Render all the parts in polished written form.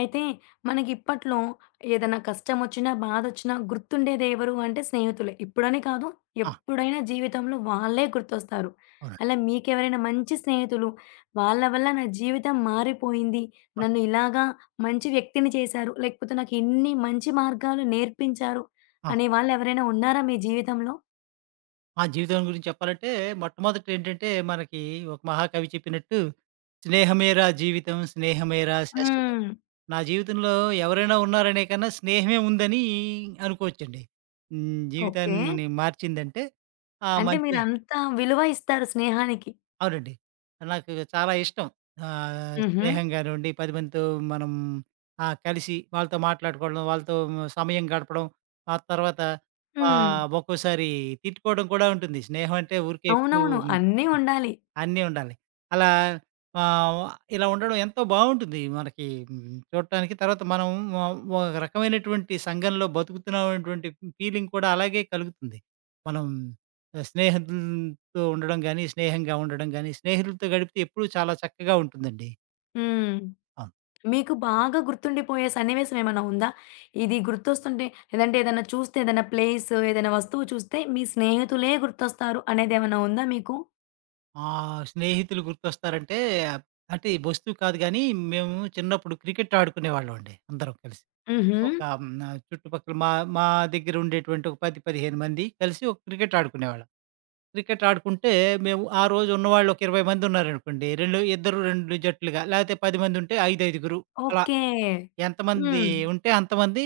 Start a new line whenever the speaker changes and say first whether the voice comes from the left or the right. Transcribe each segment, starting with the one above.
left: అయితే మనకిప్పట్లో ఏదైనా కష్టమొచ్చినా, బాధొచ్చినా గుర్తుండేదెవరు అంటే స్నేహితులే. ఇప్పుడని కాదు,
right: ఆ!
left: ఎప్పుడైనా జీవితంలో వాళ్ళే గుర్తొస్తారు.
right: అవునండి.
left: అలా మీకెవరైనా మంచి స్నేహితులు, వాళ్ళ వల్ల నా జీవితం మారిపోయింది,
right: ఆ!
left: నన్ను ఇలాగా మంచి వ్యక్తిని చేశారు, లేకపోతే నాకిన్ని మంచి మార్గాలు నేర్పించారు
right: ఆ!
left: అనే వాళ్ళెవరైనా ఉన్నారా మీ జీవితంలో?
right: ఆ జీవితం గురించి చెప్పాలంటే, మొట్టమొదట ఏంటంటే, మనకి ఒక మహాకవి చెప్పినట్టు, "స్నేహమేరా జీవితం, స్నేహమేరా శాశ్వతం."
left: హ్మ్.
right: నా జీవితంలో ఎవరైనా ఉన్నారనే కన్నా, స్నేహమే ఉందని అనుకోవచ్చండి. హ్మ్.
left: ఓకే.
right: జీవితాన్ని మార్చిందంటే, ఆ
left: అంటే
right: మంచి
left: మీరంత విలువ ఇస్తారు స్నేహానికి.
right: అవునండి. నాకు చాలా ఇష్టం.
left: హుహు.
right: స్నేహం గానివ్వండి, 10 మందితో మనం కలిసి వాళ్ళతో మాట్లాడుకోవడం, వాళ్ళతో సమయం గడపడం, ఆ తర్వాత
left: హ్మ్.
right: ఒక్కోసారి తిట్టుకోవడం కూడా ఉంటుంది. స్నేహం అంటే ఊరికే ఎప్పుడు
left: అవునవును. అన్నీ ఉండాలి.
right: అన్నీ ఉండాలి. అలా ఆహ్, ఇలా ఉండడం ఎంతో బావుంటుంది మనకి హ్మ్. చూడటానికి తర్వాత మనం ఒ ఒక రకమైనటువంటి సంఘంలో బతుకుతున్నామనేటువంటి ఫీలింగ్ కూడా అలాగే కలుగుతుంది. మనం స్నేహితులతో ఉండడం గానీ, స్నేహంగా ఉండడం గానీ, స్నేహితులతో గడిపితే ఎప్పుడూ చాలా చక్కగా ఉంటుందండి.
left: హ్మ్.
right: అవును.
left: మీకు బాగా గుర్తుండిపోయే సన్నివేశం ఏమైనా ఉందా? ఇది గుర్తొస్తుంటే లేదంటే ఏదైనా చూస్తే ఏదైనా ప్లేస్, ఏదైనా వస్తువు చూస్తే మీ స్నేహితులే గుర్తొస్తారు అనేదేమన్నా ఉందా మీకు?
right: మా స్నేహితులు గుర్తొస్తారంటే, అంటే ఈ వస్తువు కాదు గానీ, మేము చిన్నప్పుడు క్రికెట్ ఆడుకునేవాళ్ళమండి అందరం కలిసి.
left: హుహు.
right: ఒక హ్మ్. చుట్టుపక్కల మా మా దగ్గర ఉండేటువంటి ఒక 10, 15 మంది కలిసి ఒక క్రికెట్ ఆడుకునేవాళ్ళం. క్రికెట్ ఆడుకుంటే మేము ఆ రోజు ఉన్నవాళ్ళు ఒక 20 మంది ఉన్నారనుకోండి. 2 ఇద్దరు 2 జట్లుగా లేకపోతే 10 మంది ఉంటే 5, 5గురు అలా
left: ఓకే.
right: ఎంతమంది
left: హ్మ్.
right: ఉంటే అంతమంది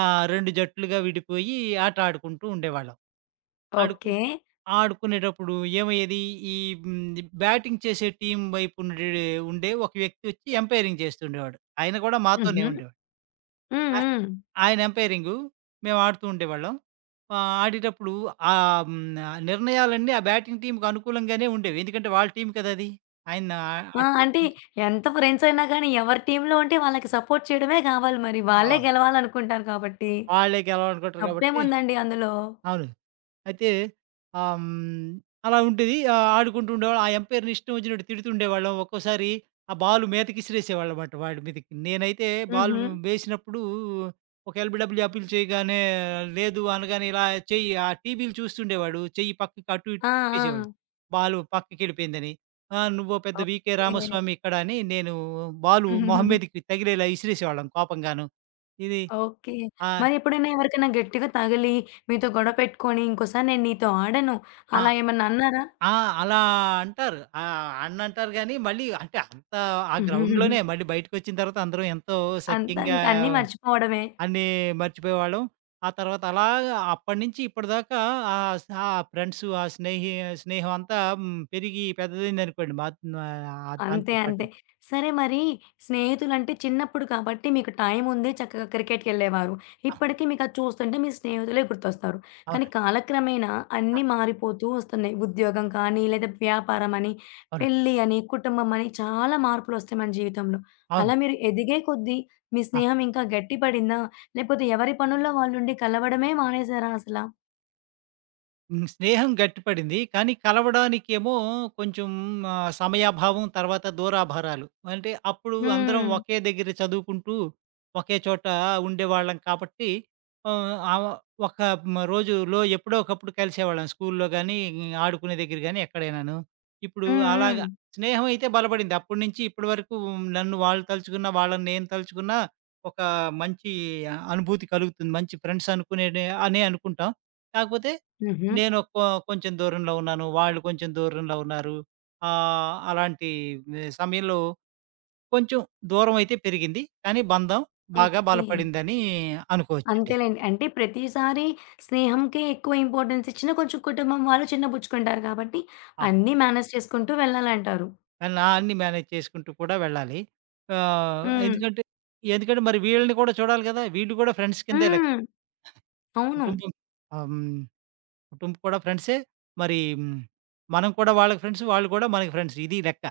right: 2 జట్లుగా విడిపోయి ఆట ఆడుకుంటూ ఉండేవాళ్ళం. ఆడుకు
left: ఓకే.
right: ఆడుకునేటప్పుడు ఏమయ్యేది ఈ హ్మ్. బ్యాటింగ్ చేసే టీమ్ వైపు ఉండే ఉండే ఒక వ్యక్తి వచ్చి ఎంపైరింగ్ చేస్తుండేవాడు. ఆయన కూడా మాతోనే
left: హుహు.
right: ఉండేవాడు.
left: హ్మ్. హ్మ్.
right: ఆయన ఎంపైరింగు. మేము ఆడుతూ ఉండేవాళ్ళం. ఆడేటప్పుడు ఆ హ్మ్, నిర్ణయాలన్నీ ఆ బ్యాటింగ్ టీమ్‌కి అనుకూలంగానే ఉండేవి. ఎందుకంటే వాళ్ళ టీమ్ కదా అది. ఆయన
left: ఆ!
right: అటు పక్క
left: అంటే
right: నుంచి
left: ఎంత ఫ్రెండ్స్ అయినా గానీ ఎవరి టీమ్‌లో ఉంటే వాళ్ళకి సపోర్ట్ చేయడమే గావాలి మరి. వాళ్ళే
right: ఆ!
left: గెలవాలనుకుంటారు కాబట్టి.
right: వాళ్ళే గెలవాలనుకుంటారు కాబట్టి
left: తప్పేముందండి అందులో?
right: అవును. అయితే ఆహ్, హ్మ్, అలా ఉండేది. ఆడుకుంటూ ఉండేవాళ్ళం. ఆ ఎంపైర్‌ని ఇష్టం వచ్చినట్టు తిడుతుండేవాళ్ళం. ఒక్కోసారి ఆ బాల్ మీదకి ఇసిరేసేవాళ్ళమాట వాడి మీదకి. నేనైతే బాల్
left: హుహు.
right: వేసినప్పుడు ఒక ఎల్‌బి‌డబ్ల్యూ అప్పీల్ చేయగానే లేదు అనగానే ఇలా చెయ్యి ఆ టీవీలు చూస్తుండేవాడు. చెయ్యి పక్కకి అటు ఇటు
left: ఆ! ఆ!
right: తిప్పేసేవాడు. బాల్ పక్కకెళ్ళిపోయిందని. "ఆ! నువ్వో పెద్ద 'వీకే
left: ఓకే.
right: రామస్వామి' ఇక్కడ" అని నేను బాలు మొహం మీదకి తగిలేలా ఇసిరేసేవాళ్ళం కోపంగాను. ఇది
left: ఓకే.
right: ఆ!
left: మరెప్పుడైనా ఎవరికైనా గట్టిగా తగిలి, మీతో గొడవ పెట్టుకొని, ఇంకోసారి నేను నీతో ఆడను
right: ఆ!
left: అలా ఏమన్నా అన్నారా?
right: ఆ! అలా అంటారు. అన్నంటారు గానీ, మళ్ళీ అంటే అంత ఆ గ్రౌండ్‌లోనే మళ్ళీ బయటకొచ్చిన తర్వాత అందరం ఎంతో
left: అంతా
right: సఖ్యంగా
left: ఇంక అన్నీ మర్చిపోవడమే.
right: అన్నీ మర్చిపోయేవాళ్ళం. ఆ తర్వాత అలాగా అప్పటినుంచి ఇప్పటిదాకా ఆహ్, స ఆ ఫ్రెండ్సు, ఆ స్నేహి స్నేహం అంతా హ్మ్, పెరిగి పెద్దదయిందనుకోండి. మా
left: అంతే.
right: దాంతో పాటు.
left: అంతే. సరే మరి స్నేహితులంటే చిన్నప్పుడు కాబట్టి మీకు టైముంది చక్కగా క్రికెట్‌కెళ్ళేవారు.
right: ఆ!
left: ఇప్పటికి మీకది చూస్తుంటే మీ స్నేహితులే గుర్తొస్తారు. కానీ
right: అవునండి.
left: కాలక్రమేణా
right: ఆ!
left: అన్నీ మారిపోతూ వస్తున్నాయి. ఉద్యోగం కానీ, లేదా వ్యాపారం అని,
right: అవును.
left: పెళ్లి అని, కుటుంబం అని చాలా మార్పులొస్తాయి మన జీవితంలో.
right: అవును.
left: అలా మీరు ఎదిగే కొద్దీ మీ
right: ఆ!
left: స్నేహం ఇంకా గట్టిపడిందా? లేకపోతే ఎవరి పనుల్లో వాళ్ళుండి కలవడమే మానేసారా అసలా?
right: హ్మ్. స్నేహం గట్టిపడింది. కానీ కలవడానికేమో కొంచెం సమయాభావం, తర్వాత దూరాభారాలు. అంటే అప్పుడు అందరం
left: హ్మ్.
right: ఒకే దగ్గర చదువుకుంటూ, ఒకే చోట ఉండేవాళ్ళం కాబట్టి ఆహ్, ఆవ ఒక రోజులో ఎప్పుడో ఒకప్పుడు కలిసేవాళ్ళం. స్కూల్‌లో గానీ, ఆడుకునే దగ్గర గానీ ఎక్కడైనాను. ఇప్పుడు
left: హ్మ్. హ్మ్.
right: అలాగా స్నేహం అయితే బలపడింది. అప్పటినుంచి ఇప్పటి వరకు నన్ను వాళ్ళు తలుచుకున్నా, వాళ్ళని నేను తలుచుకున్నా ఒక మంచి అనుభూతి కలుగుతుంది. మంచి ఫ్రెండ్స్ అనే అనుకుంటాం. కాకపోతే
left: హుహు.
right: నేను కొంచెం దూరంలో ఉన్నాను. వాళ్ళు కొంచెం దూరంలో ఉన్నారు. అలాంటి సమయంలో కొంచెం దూరమైతే పెరిగింది. కానీ బంధం బాగా
left: ఓకే.
right: బలపడిందని అనుకోవచ్చండి.
left: అంతేలేండి. అంటే ప్రతిసారి స్నేహంకే ఎక్కువ ఇంపార్టెన్స్ ఇచ్చినా కొంచెం కుటుంబం వాళ్ళు చిన్నబుచ్చుకుంటారు కాబట్టి
right: ఆ!
left: అన్నీ మేనేజ్ చేసుకుంటూ వెళ్ళాలంటారు.
right: నా అన్నీ మేనేజ్ చేసుకుంటూ కూడా వెళ్ళాలి. ఆహ్,
left: హ్మ్.
right: ఎందుకంటే ఎందుకంటే మరి వీళ్ళని కూడా చూడాలి కదా! వీళ్ళు కూడా ఫ్రెండ్స్ కిందే లెక్క.
left: హ్మ్. అవును.
right: కుటుంబం ఆహ్, హ్మ్. కుటుంబం కూడా ఫ్రెండ్సే. మరి హ్మ్, మనం కూడా వాళ్ళకి ఫ్రెండ్స్. వాళ్ళు కూడా మనకి ఫ్రెండ్స్. ఇది లెక్క.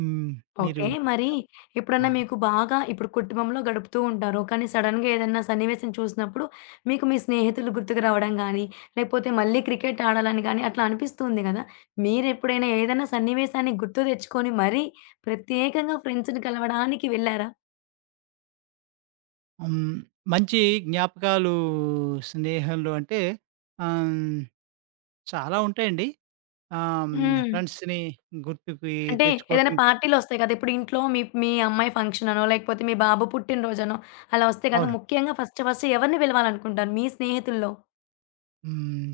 right: హ్మ్. మీరు
left: ఓకే. మరి
right: ఆ!
left: ఎప్పుడన్నా మీకు బాగా ఇప్పుడు కుటుంబంలో గడుపుతూ ఉంటారు. కానీ సడెన్‌గా ఏదన్నా సన్నివేశం చూసినప్పుడు మీకు మీ స్నేహితులు గుర్తుకు రావడం గానీ, లేకపోతే మళ్ళీ క్రికెట్ ఆడాలని గానీ అట్లా అనిపిస్తుంది గదా! మీరెప్పుడైనా ఏదైనా సన్నివేశాన్ని గుర్తు తెచ్చుకొని మరీ ప్రత్యేకంగా ఫ్రెండ్స్‌ని కలవడానికి వెళ్లారా?
right: హ్మ్. మంచి జ్ఞాపకాలు స్నేహంలో అంటే ఆహ్, హ్మ్, చాలా ఉంటాయండి.
left: హ్మ్.
right: ఫ్రెండ్స్‌ని గుర్తుకి
left: అంటే ఏదైనా
right: తెచ్చుకోవటం
left: పార్టీలొస్తాయి కదా! ఇప్పుడు ఇంట్లో మీ మీ అమ్మాయి ఫంక్షననో, లేకపోతే మీ బాబు పుట్టినరోజనో అలా వస్తే కదా!
right: అవును.
left: ముఖ్యంగా ఫస్ట్ ఫస్ట్ ఎవరిని పిలవాలనుకుంటారు మీ స్నేహితుల్లో?
right: హ్మ్.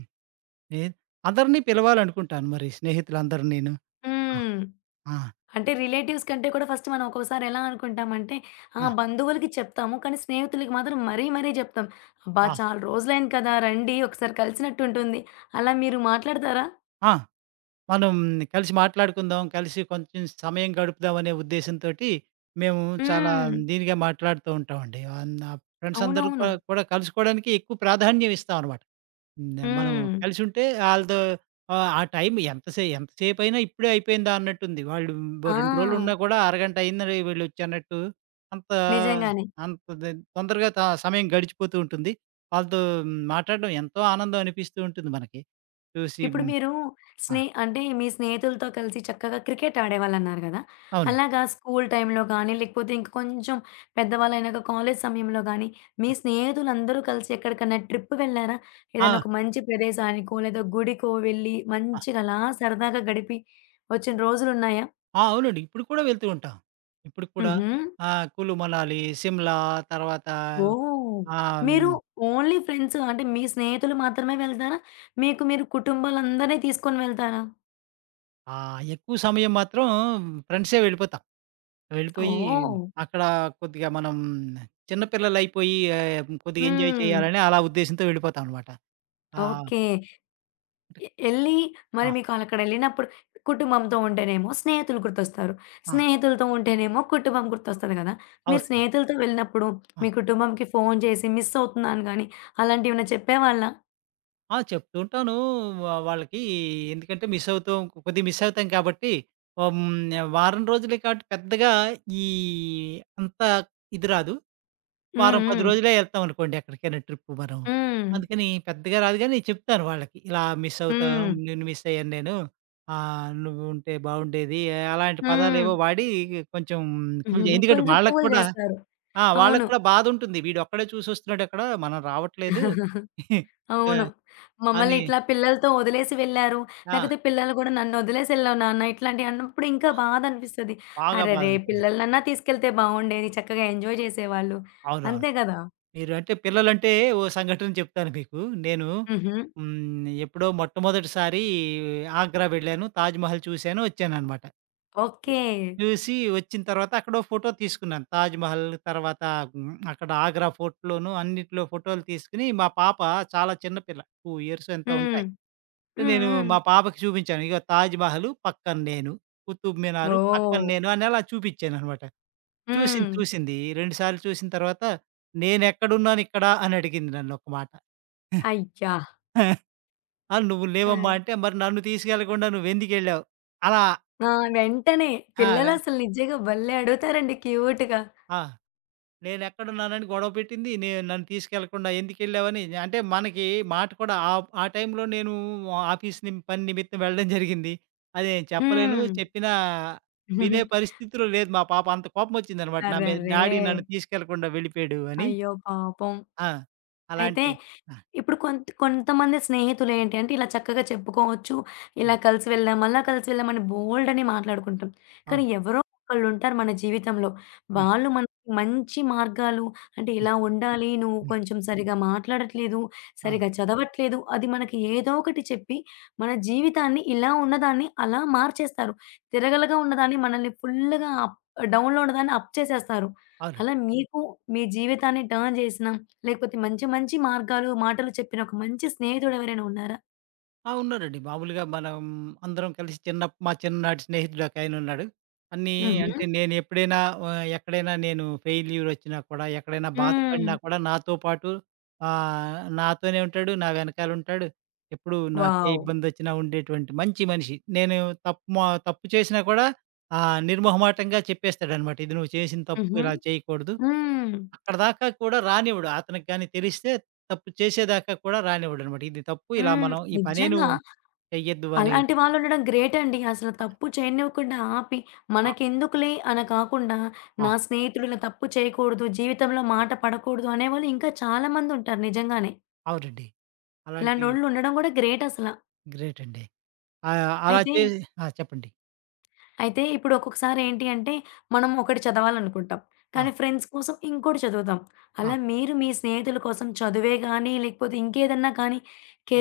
right: ఏ అందరిని పిలవాలనుకుంటాను మరి స్నేహితులందరినీను. ఆ!
left: హ్మ్.
right: ఆ!
left: అంటే రిలేటివ్స్ కంటే కూడా ఫస్ట్ మనం ఒక్కోసారి ఎలా అనుకుంటామంటే, ఆ!
right: ఆ!
left: బంధువులకి చెప్తాము. కానీ స్నేహితులకి మాత్రం మరీ మరీ చెప్తాం. అబ్బా!
right: ఆ!
left: చాలా రోజులైంది కదా! రండి ఒకసారి కలిసినట్టుంటుంది. అలా మీరు మాట్లాడతారా?
right: ఆ! మనం కలిసి మాట్లాడుకుందాం, కలిసి కొంచెం సమయం గడుపుదాం అనే ఉద్దేశంతోటి మేము చాలా
left: హ్మ్.
right: దీనిగా మాట్లాడుతూ ఉంటామండి. నా ఫ్రెండ్స్ అందరూ
left: అవునవును.
right: కూడా కూడా కలుసుకోవడానికి ఎక్కువ ప్రాధాన్యం ఇస్తామనమాట. హ్మ్. మనం
left: హ్మ్.
right: కలిసుంటే ఆళ్ళతో ఆహ్, ఆ ఆ టైం ఎంత సేపయినా ఇప్పుడే అయిపోయిందా అన్నట్టుంది. వాళ్ళు ఓ 2
left: ఆ!
right: రోజులున్నా కూడా అరగంట అయిందిరే వీళ్ళొచ్చన్నట్టు అంత
left: నిజంగానే.
right: అంత ద తొందరగా సమయం గడిచిపోతూ ఉంటుంది. వాళ్ళతో మ్, మాట్లాడడం ఎంతో ఆనందం అనిపిస్తూ ఉంటుంది మనకి. చూసి
left: ఇప్పుడు
right: హ్మ్.
left: మీరు
right: ఆ!
left: అంటే మీ స్నేహితులతో కలిసి చక్కగా క్రికెట్ ఆడేవాళ్ళన్నారు గదా!
right: అవునండి.
left: అలాగా స్కూల్ టైంలో గానీ, లేకపోతే ఇంక కొంచెం పెద్దవాళ్ళైనాక కాలేజ్ సమయంలో గానీ, మీ
right: ఆ!
left: స్నేహితులందరూ కలిసి ఎక్కడికన్నా ట్రిప్ వెళ్లారా?
right: ఆ!
left: ఏదైనా ఒక మంచి ప్రదేశానికో, లేదా గుడికో వెళ్ళి
right: ఆ!
left: మంచిగా అలా సరదాగా గడిపి వచ్చిన రోజులున్నాయా?
right: ఆ! అవునండి. ఇప్పుడు కూడా వెళ్తూ ఉంటాం. ఇప్పుడు కూడా
left: హుహు.
right: కులు, మనాలి, సిమ్లా తర్వాత
left: ఓహ్!
right: ఆహ్, హ్మ్,
left: మీరు ఓన్లీ ఫ్రెండ్స్ అంటే మీ స్నేహితులు మాత్రమే వెళ్తారా? మీకు మీరు కుటుంబాలందరిని తీసుకొని వెళ్తారా?
right: ఎక్కువ సమయం మాత్రం ఫ్రెండ్సే వెళ్ళిపోతాం. వెళ్ళిపోయి
left: ఓహ్!
right: అక్కడ కొద్దిగా మనం చిన్న పిల్లలయిపోయి కొద్దిగా ఎంజాయ్
left: హ్మ్.
right: చేయాలని అలా ఉద్దేశంతో వెళ్ళిపోతాం అనమాట. ఆహ్,
left: ఓకే.
right: అంటే
left: ఎ ఎళ్ళి మరి
right: ఆ!
left: మీకు అక్కడెళ్ళినప్పుడు కుటుంబంతో ఉంటేనేమో స్నేహితులు గుర్తొస్తారు.
right: ఆ!
left: స్నేహితులతో ఉంటేనేమో కుటుంబం గుర్తొస్తది గదా! మీరు
right: అవునండి.
left: స్నేహితులతో వెళ్ళినప్పుడు
right: ఆ!
left: మీ కుటుంబంకి ఫోను చేసి మిస్ అవుతున్నాను గాని అలాంటివేమైనా చెప్పేవాళ్ళా?
right: ఆ! చెప్తూ ఉంటాను వాళ్ళకి. ఎందుకంటే మిస్ అవుతాం కొద్దిగా మిస్ అవుతాం కాబట్టి హ్మ్. వారం రోజులే కాబట్టి పెద్దగా ఈ అంత ఇది రాదు.
left: హ్మ్.
right: వారం 10
left: హ్మ్.
right: రోజులే ఎళ్తామనుకోండి ఎక్కడికైనా ట్రిప్పు మనం.
left: హ్మ్.
right: అందుకని పెద్దగా రాదు గానీ చెప్తాను వాళ్ళకి. ఇలా మిస్ అవుతాను,
left: హ్మ్.
right: నిన్ను మిస్ అయ్యాను నేను. నువ్వు ఉంటే బావుండేది. అలాంటి
left: హ్మ్.
right: పదాలేవో వాడి కొంచెం కూల్ జే ఎందుకంటే
left: కొంచెం
right: వాళ్ళకి
left: కూల్
right: కూడా
left: జేస్తారు.
right: వాళ్ళకి
left: అవును.
right: కూడా బాధుంటుంది. వీడొక్కడే చూసొస్తున్నాడు అక్కడ. మనం రావట్లేదు. ఆ!
left: అవును. మమ్మల్ని
right: అని
left: ఇట్లా పిల్లలతో వదిలేసి వెళ్లారు.
right: ఆ!
left: లేకపోతే పిల్లలు గూడా నన్నొదిలేసి ఎళ్ళావు నాన్న ఇట్లాంటియి అన్నప్పుడు ఇంకా బాధ అనిపిస్తది.
right: బాగా బాధ
left: అరెరే!
right: ఉంటాయి.
left: పిల్లలనన్నా తీసుకెళ్తే బావుండేది. చక్కగా ఎంజాయ్ చేసేవాళ్ళు.
right: అవునవును.
left: అంతే గదా!
right: మీరు అంటే పిల్లలంటే ఓ సంఘటన చెప్తాను మీకు. నేను
left: హుహు.
right: హ్మ్. ఎప్పుడో మొట్టమొదటిసారి ఆగ్రా వెళ్ళాను. తాజ్‌మహల్ చూసాను, వచ్చాననమాట. ఎ
left: ఓకే.
right: చూసి వచ్చిన తర్వాత అక్కడో ఫోటో తీసుకున్నాను. తాజ్‌మహల్ తర్వాత హ్మ్. అక్కడ ఆగ్రా ఫోర్ట్‌లోను అన్నిట్లో ఫోటోలు తీసుకొని మా పాప చాలా చిన్న పిల్ల. 2 ఇయర్స్ ఎంతో
left: హ్మ్.
right: ఉంటాయి. అంటే
left: హ్మ్.
right: నేను
left: హ్మ్.
right: మా పాపకి చూపించాను. ఇగో తాజ్‌మహల్ పక్కన నేను, కుతుబ్ మినార్ పక్కన
left: ఓహ్!
right: నేను అని అలా చూపించాననమాట.
left: హ్మ్.
right: చూసింది. 2 సార్లు చూసిన తర్వాత నేనెక్కడున్నాను ఇక్కడ అని అడిగింది నన్ను ఒక మాట.
left: అయ్యా!
right: "నువ్వు
left: ఆ!
right: లేవమ్మా" అంటే మరి నన్ను తీసుకెళ్ళకుండా నువ్వెందుకెళ్ళావు? అలా
left: ఆ! వెంటనే
right: ఆ! వె
left: పిల్లలసలు నిజంగా భలే అడుగుతారండి క్యూట్‌గా.
right: ఆ! నేనెక్కడున్నానని గొడవ పెట్టింది. నన్ను తీసుకెళ్ళకుండా ఎందుకెళ్ళావని అంటే మనకి మాట కూడా ఆ ఆ టైంలో నేను ఆఫీస్ నిం పని నిమిత్తం వెళ్ళడం జరిగింది. అదే చెప్పలేను.
left: హ్మ్.
right: చెప్పినా వినే పరిస్థితిలో లేదు మా పాప. అంత కోపమొచ్చిందనమాట నా మీద.
left: అరెరే!
right: డాడీ నన్ను తీసుకెళ్ళకుండా వెళ్ళిపోయాడు అని.
left: అయ్యో పాపం!
right: ఆ!
left: అయితే
right: అలాంటి ఆ!
left: ఇప్పుడు కొంతమంది స్నేహితులేంటి అంటే, ఇలా చక్కగా చెప్పుకోవచ్చు. ఇలా
right: హ్మ్.
left: కలిసి వెళ్ళాం, అలా కలిసి వెళ్ళామని బోలెడన్ని మాట్లాడుకుంటాం. కానీ
right: అవును.
left: ఎవరో ఒకళ్ళుంటారు మన జీవితంలో.
right: హ్మ్.
left: వాళ్ళు మనకి మంచి మార్గాలు అంటే,
right: హ్మ్.
left: ఇలా ఉండాలి, నువ్వు
right: హ్మ్.
left: కొంచెం సరిగ్గా మాట్లాడట్లేదు,
right: అవును.
left: సరిగ్గా చదవట్లేదు అది మనకి ఏదో ఒకటి చెప్పి, మన జీవితాన్ని ఇలా ఉన్నదాన్ని అలా మార్చేస్తారు. తిరగలగా ఉన్నదాన్ని మనల్ని ఫుల్లుగా డౌన్‌లో ఉన్నదాన్ని అప్ చేసేస్తారు.
right: అవునండి.
left: అలా మీకు మీ జీవితాన్ని టర్న్ చేసిన లేకపోతే మంచి మంచి మార్గాలు, మాటలు చెప్పిన ఒక మంచి స్నేహితుడెవరైనా ఉన్నారా?
right: ఉన్నారండి. మామూలుగా మనం అందరం కలిసి చిన్ననాటి స్నేహితుడొకాయనున్నాడు. అన్నీ
left: హుహు.
right: అంటే నేనెప్పుడైనా ఎక్కడైనా నేను ఫెయిల్యూర్ వచ్చినా కూడా, ఎక్కడైనా
left: హ్మ్.
right: బాధపడినా కూడా నాతో పాటు నాతోనే ఉంటాడు. నా వెనకాలుంటాడు. ఎప్పుడు నాకే
left: వావ్!
right: ఇబ్బందొచ్చినా ఉండేటువంటి మంచి మనిషి. నేను తప్పు చేసినా కూడా నిర్మొహమాటంగా చెప్పేస్తాడనమాట. ఇది నువ్వు చేసిన తప్పు.
left: హుహు.
right: ఇలా చేయకూడదు.
left: హ్మ్.
right: అక్కడ దాకా కూడా రానివ్వడు. అతనికి గాని తెలిస్తే తప్పు చేసేదాకా కూడా రానివ్వడనమాట. ఇది తప్పు ఇలా
left: హ్మ్.
right: మనం ఈ పనే
left: నిజంగా
right: నువ్వు చెయ్యొద్దు అని.
left: అలాంటి వాళ్ళుండడం గ్రేటండి. అసలు తప్పు చేయనివ్వకుండా ఆపి,
right: ఆ!
left: మనకెందుకులే అని కాకుండా,
right: ఆ!
left: నా స్నేహితుడు ఇలా తప్పు చేయకూడదు, జీవితంలో మాట పడకూడదు అనేవాళ్ళు ఇంకా చాలా మందుంటారు నిజంగానే.
right: అవునండి. అలాంటి
left: ఇలాంటోళ్ళు ఉండడం గూడా గ్రేటసల.
right: గ్రేట్ అండి. ఆహ్, అలా
left: అయితే
right: చే చెప్పండి.
left: అయితే ఇప్పుడు ఒక్కొక్కసారి ఏంటి అంటే, మనం ఒకటి చదవాలనుకుంటాం.
right: ఆ!
left: కానీ ఫ్రెండ్స్ కోసం ఇంకోటి చదువుతాం. అలా
right: ఆ!
left: మీరు మీ స్నేహితుల కోసం చదువే గానీ, లేకపోతే ఇంకేదన్నా కానీ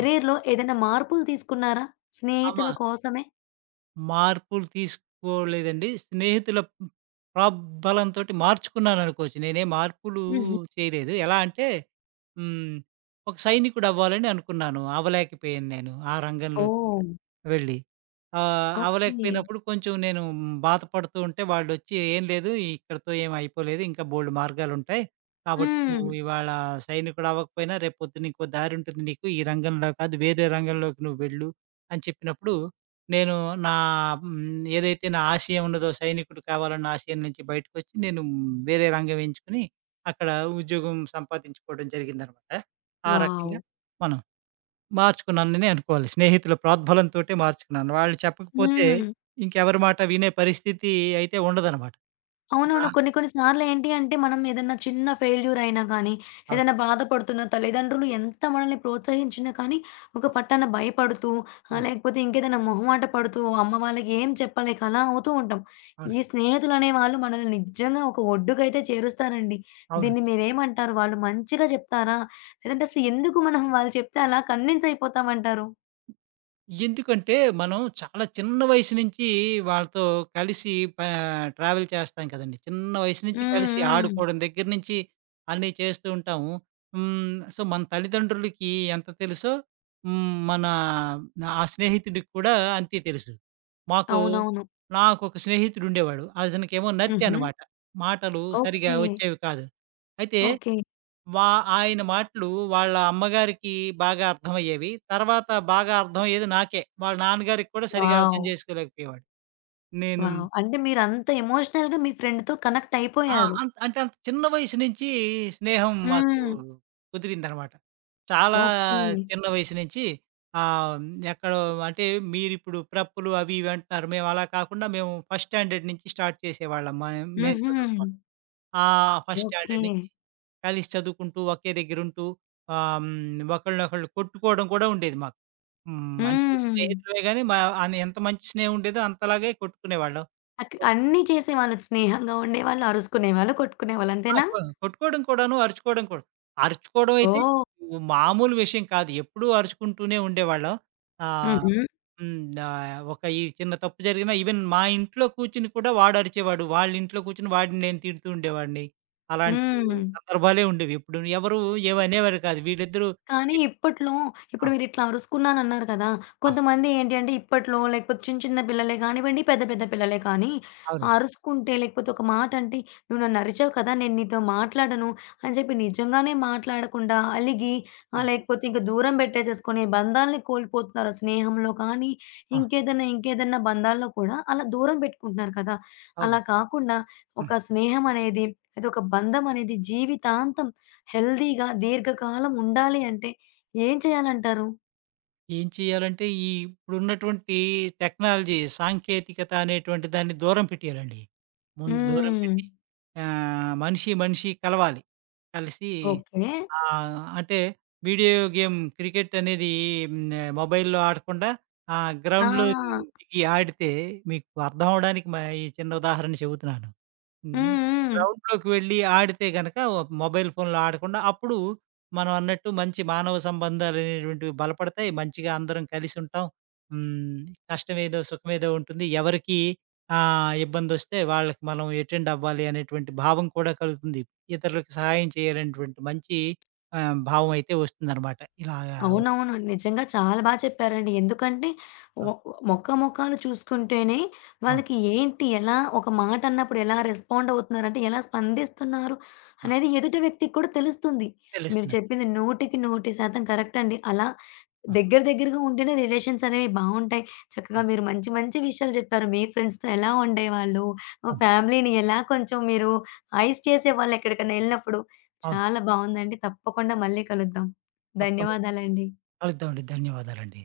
right: ఆ!
left: ఏదైనా మార్పులు తీసుకున్నారా?
right: ఆమ
left: స్నేహితుల కోసమే?
right: మార్పులు తీసుకోలేదండి. స్నేహితుల హ్మ్, ప్రోద్బలంతోటి మార్చుకున్నాననుకోవచ్చు. నేనేం మార్పులు
left: హుహు.
right: చేయలేదు. ఎలా అంటే హ్మ్, ఒక సైనికుడవ్వాలని అనుకున్నాను. అవ్వలేకపోయాను నేను ఆ రంగంలోకి.
left: ఓహ్!
right: వెళ్ళి.
left: ఓకే.
right: అవ్వలేకపోయినప్పుడు కొంచెం నేను బాధపడుతూ ఉంటే వాళ్ళొచ్చి "ఏం లేదు ఇక్కడితో ఏం అయిపోలేదు. ఇంకా బోలెడు మార్గాలుంటాయి. కాబట్టి
left: హ్మ్.
right: నువ్వు ఇవాళ సైనికుడవ్వకపోయినా రేపు పొద్దున ఇంకో దారుంటుంది నీకు. ఈ రంగంలో కాదు వేరే రంగంలోకి నువ్వు వెళ్ళు" అని చెప్పినప్పుడు నేను నా హ్మ్, ఏదైతే నా ఆశయం ఉన్నదో సైనికుడు కావాలన్న ఆశయం నుంచి బయటకొచ్చి నేను వేరే రంగం ఎంచుకొని అక్కడ ఉద్యోగం సంపాదించుకోవడం జరిగిందనమాట. ఆ
left: వావ్!
right: రకంగా మనం మార్చుకున్నాననే అనుకోవాలి. స్నేహితుల ప్రోద్బలంతోటే మార్చుకున్నాను. వాళ్ళు చెప్పకపోతే
left: హ్మ్.
right: ఇంకెవరి మాట వినే పరిస్థితి అయితే ఉండదనమాట. నా
left: అవునవును. కొన్ని కొన్ని సార్లేంటి అంటే, మనం ఏదన్నా చిన్న ఫెయిల్యూర్ అయినా గానీ,
right: అవును.
left: ఏదైనా బాధపడుతున్న తల్లిదండ్రులు ఎంత మనల్ని ప్రోత్సహించినా కానీ, ఒక పట్టాన భయపడుతూ,
right: అవును.
left: లేకపోతే ఇంకేదైనా మొహమాట పడుతూ, అమ్మ వాళ్ళకి ఏం చెప్పలేక అలా అవుతూ ఉంటాం.
right: అవును.
left: ఈ స్నేహితులనే వాళ్ళు మనల్ని నిజంగా ఒక ఒడ్డుకైతే చేరుస్తారండి.
right: అవును.
left: దీన్ని మీరేమంటారు? వాళ్ళు మంచిగా చెప్తారా? లేదంటే అసలు ఎందుకు మనం వాళ్ళు చెప్తే అలా కన్విన్స్ అయిపోతామంటారు?
right: ఎందుకంటే, మనం చాలా చిన్న వయసు నుంచి వాళ్ళతో కలిసి పా ట్రావెల్ చేస్తాం కదండీ. చిన్న వయసు నుంచి
left: హ్మ్.
right: కలిసి
left: హ్మ్.
right: ఆడుకోవడం దగ్గర నుంచి అన్నీ చేస్తూ ఉంటాము. హ్మ్. సో, మన తల్లిదండ్రులకి ఎంత తెలుసో, హ్మ్, మన ఆ స్నేహితుడికి కూడా అంతే తెలుసు. మాకు
left: అవునవును.
right: నాకొక స్నేహితుడుండేవాడు. అతనికేమో నత్తి
left: హుహు.
right: అనమాట. మాటలు సరిగ్గా
left: ఓకే.
right: వచ్చేవి కాదు. అయితే
left: ఓకే.
right: వా ఆయన మాటలు వాళ్ళ అమ్మగారికి బాగా అర్థమయ్యేవి. తర్వాత బాగా అర్థమయ్యేది నాకే. వాళ్ళ నాన్నగారికి కూడా సరిగ్గా అర్థం
left: వావ్!
right: చేసుకోలేకపోయేవాడు. నేను
left: వావ్! అంటే మీరంత ఎమోషనల్‌గా మీ ఫ్రెండ్‌తో కనెక్ట్
right: ఆ!
left: అయిపోయారు.
right: అంత్ అంటే అంత చిన్న వయసు నుంచి స్నేహం మాకు
left: హ్మ్.
right: కుదిరిందనమాట. చాలా
left: ఓకే.
right: చిన్న వయసు నుంచి ఆహ్, ఎక్కడో అంటే మీరిప్పుడు ప్రప్పులు అవి ఇవి అంటున్నారు. మేము అలా కాకుండా మేము ఫస్ట్ స్టాండర్డ్ నుంచి స్టార్ట్ చేసేవాళ్ళం. మేము
left: హుహు.
right: చదువుకోవడం. ఆ! First
left: okay.
right: స్టాండర్డ్ నుంచి కలిసి చదువుకుంటూ, ఒకే దగ్గరుంటూ ఒకళ్ళనొకళ్ళు కొట్టుకోవడం కూడా ఉండేది మాకు. హ్మ్, మంచి
left: హ్మ్.
right: స్నేహితులమే గాని మా అని ఎంత మంచి స్నేహం ఉండేదో అంతలాగే కొట్టుకునేవాళ్ళం. కొట్
left: అన్నీ చేసేవాళ్ళు. స్నేహంగా ఉండేవాళ్ళు, అరుసుకునేవాళ్ళు, కొట్టుకునేవాళ్ళు.
right: ఆ!
left: అంతేనా?
right: కొ కొట్టుకోవడం కూడాను, అరుచుకోవడం కూడా. అరుచుకోవడం అయితే
left: ఓహ్!
right: మామూలు విషయం కాదు. ఎప్పుడూ అరుచుకుంటూనే ఉండేవాళ్ళం. ఆ!
left: హుహు.
right: హ్మ్. ఒక ఈ చిన్న తప్పు జరిగినా ఈవెన్ మా ఇంట్లో కూర్చొని కూడా వాడు అరిచేవాడు. వాళ్ళ ఇంట్లో కూర్చొని వాడిని నేను తిడుతూ ఉండేవాడిని. అలాంటి
left: హ్మ్.
right: సందర్భాలే ఉండేవి. ఎప్పుడు ఎవరు ఏమనేవారు కాదు. వీళ్ళిద్దరూ
left: కానీ ఇప్పట్లో
right: ఆ!
left: ఇప్పుడు మీరిట్లా అరుసుకున్నానన్నారు కదా!
right: ఆ!
left: కొంతమంది ఏంటి అంటే ఇప్పట్లో లేకపోతే చిన్న చిన్న పిల్లలే కానివ్వండి, పెద్ద పెద్ద పిల్లలే కానీ ఆ
right: అవునండి.
left: అరుసుకుంటే లేకపోతే ఒక మాట అంటే, "నువ్వు నన్నరిచావు కదా! నేను నీతో మాట్లాడను" అని చెప్పి నిజంగానే మాట్లాడకుండా అలిగి
right: ఆ!
left: లేకపోతే ఇంక దూరం పెట్టేసేసుకొని బంధాల్ని కోల్పోతున్నారు. స్నేహంలో కానీ,
right: ఆ!
left: ఇంకేదైనా ఇంకేదైనా బంధాల్లో కూడా అలా దూరం పెట్టుకుంటున్నారు కదా! అలా
right: అవునండి.
left: కాకుండా ఒక
right: హ్మ్.
left: స్నేహం అనేది అదొక బంధం అనేది జీవితాంతం హెల్తీగా దీర్ఘకాలం ఉండాలి అంటే ఏం చేయాలంటారు?
right: ఏం చేయాలంటే, ఈ ఇప్పుడున్నటువంటి టెక్నాలజీ, సాంకేతికత అనేటువంటి దాన్ని దూరం పెట్టేయాలండి. ముందు దూరం
left: హ్మ్.
right: పెట్టి మనిషి, మనిషి కలవాలి. కలిసి
left: ఓకే.
right: అంటే వీడియో గేమ్ క్రికెట్ అనేది మొబైల్‌లో ఆడకుండా గ్రౌండ్‌లో
left: ఆ!
right: దిగి ఆడితే మీకు అర్థం అవ్వడానికి మా ఈ చిన్న ఉదాహరణ చెబుతున్నాను. హ్మ్.
left: హ్మ్. హ్మ్.
right: గ్రౌండ్‌లోకి వెళ్ళి ఆడితే గనక మొబైల్ ఫోన్‌లో ఆడకుండా అప్పుడు మనం అన్నట్టు మంచి మానవ సంబంధాలనేటువంటివి బలపడతాయి. మంచిగా అందరం కలిసుంటాం. హ్మ్. కష్టమేదో సుఖమేదో ఉంటుంది. ఎవరికి ఇబ్బందొస్తే వాళ్ళకి మనం ఎటెండ్ అవ్వాలి అనేటువంటి భావం కూడా కలుగుతుంది. ఇతరులకు సహాయం చేయాలనేటువంటి మంచి భావం అయితే వస్తుందనమాట. ఇలాగా అవును.
left: అవునవును. నిజంగా చాలా బా చెప్పారండి. ఎందుకంటే ఒ మొఖాలు చూసుకుంటేనే
right: అవును.
left: వాళ్ళకి ఏంటి, ఎలా ఒక మాట అన్నప్పుడు ఎలా రెస్పాండ్ అవుతున్నారంటే, ఎలా స్పందిస్తున్నారు
right: ఆ!
left: అనేది ఎదుటి వ్యక్తికి కూడా తెలుస్తుంది. మీరు
right: తెలుస్తుంది.
left: చెప్పింది నూటికి నూటి శాతం కరెక్ట్ అండి. అలా
right: ఆ!
left: దగ్గర దగ్గరగా ఉంటేనే రిలేషన్స్ అనేవి బావుంటాయి. చక్కగా
right: అవును.
left: మీరు మంచి మంచి విషయాలు చెప్పారు. మీ ఫ్రెండ్స్‌తో ఎలా ఉండేవాళ్ళు,
right: అవును.
left: ఫ్యామిలీని ఎలా కొంచెం మీరు ఐస్ చేసేవాళ్ళు ఎక్కడికైనా ఎళ్ళినప్పుడు.
right: అవును.
left: చాలా బావుందండి. తప్పకుండా మళ్ళీ కలుద్దాం.
right: తప్పకుండా
left: ధన్యవాదాలండి.
right: కలుద్దామండి. ధన్యవాదాలండి.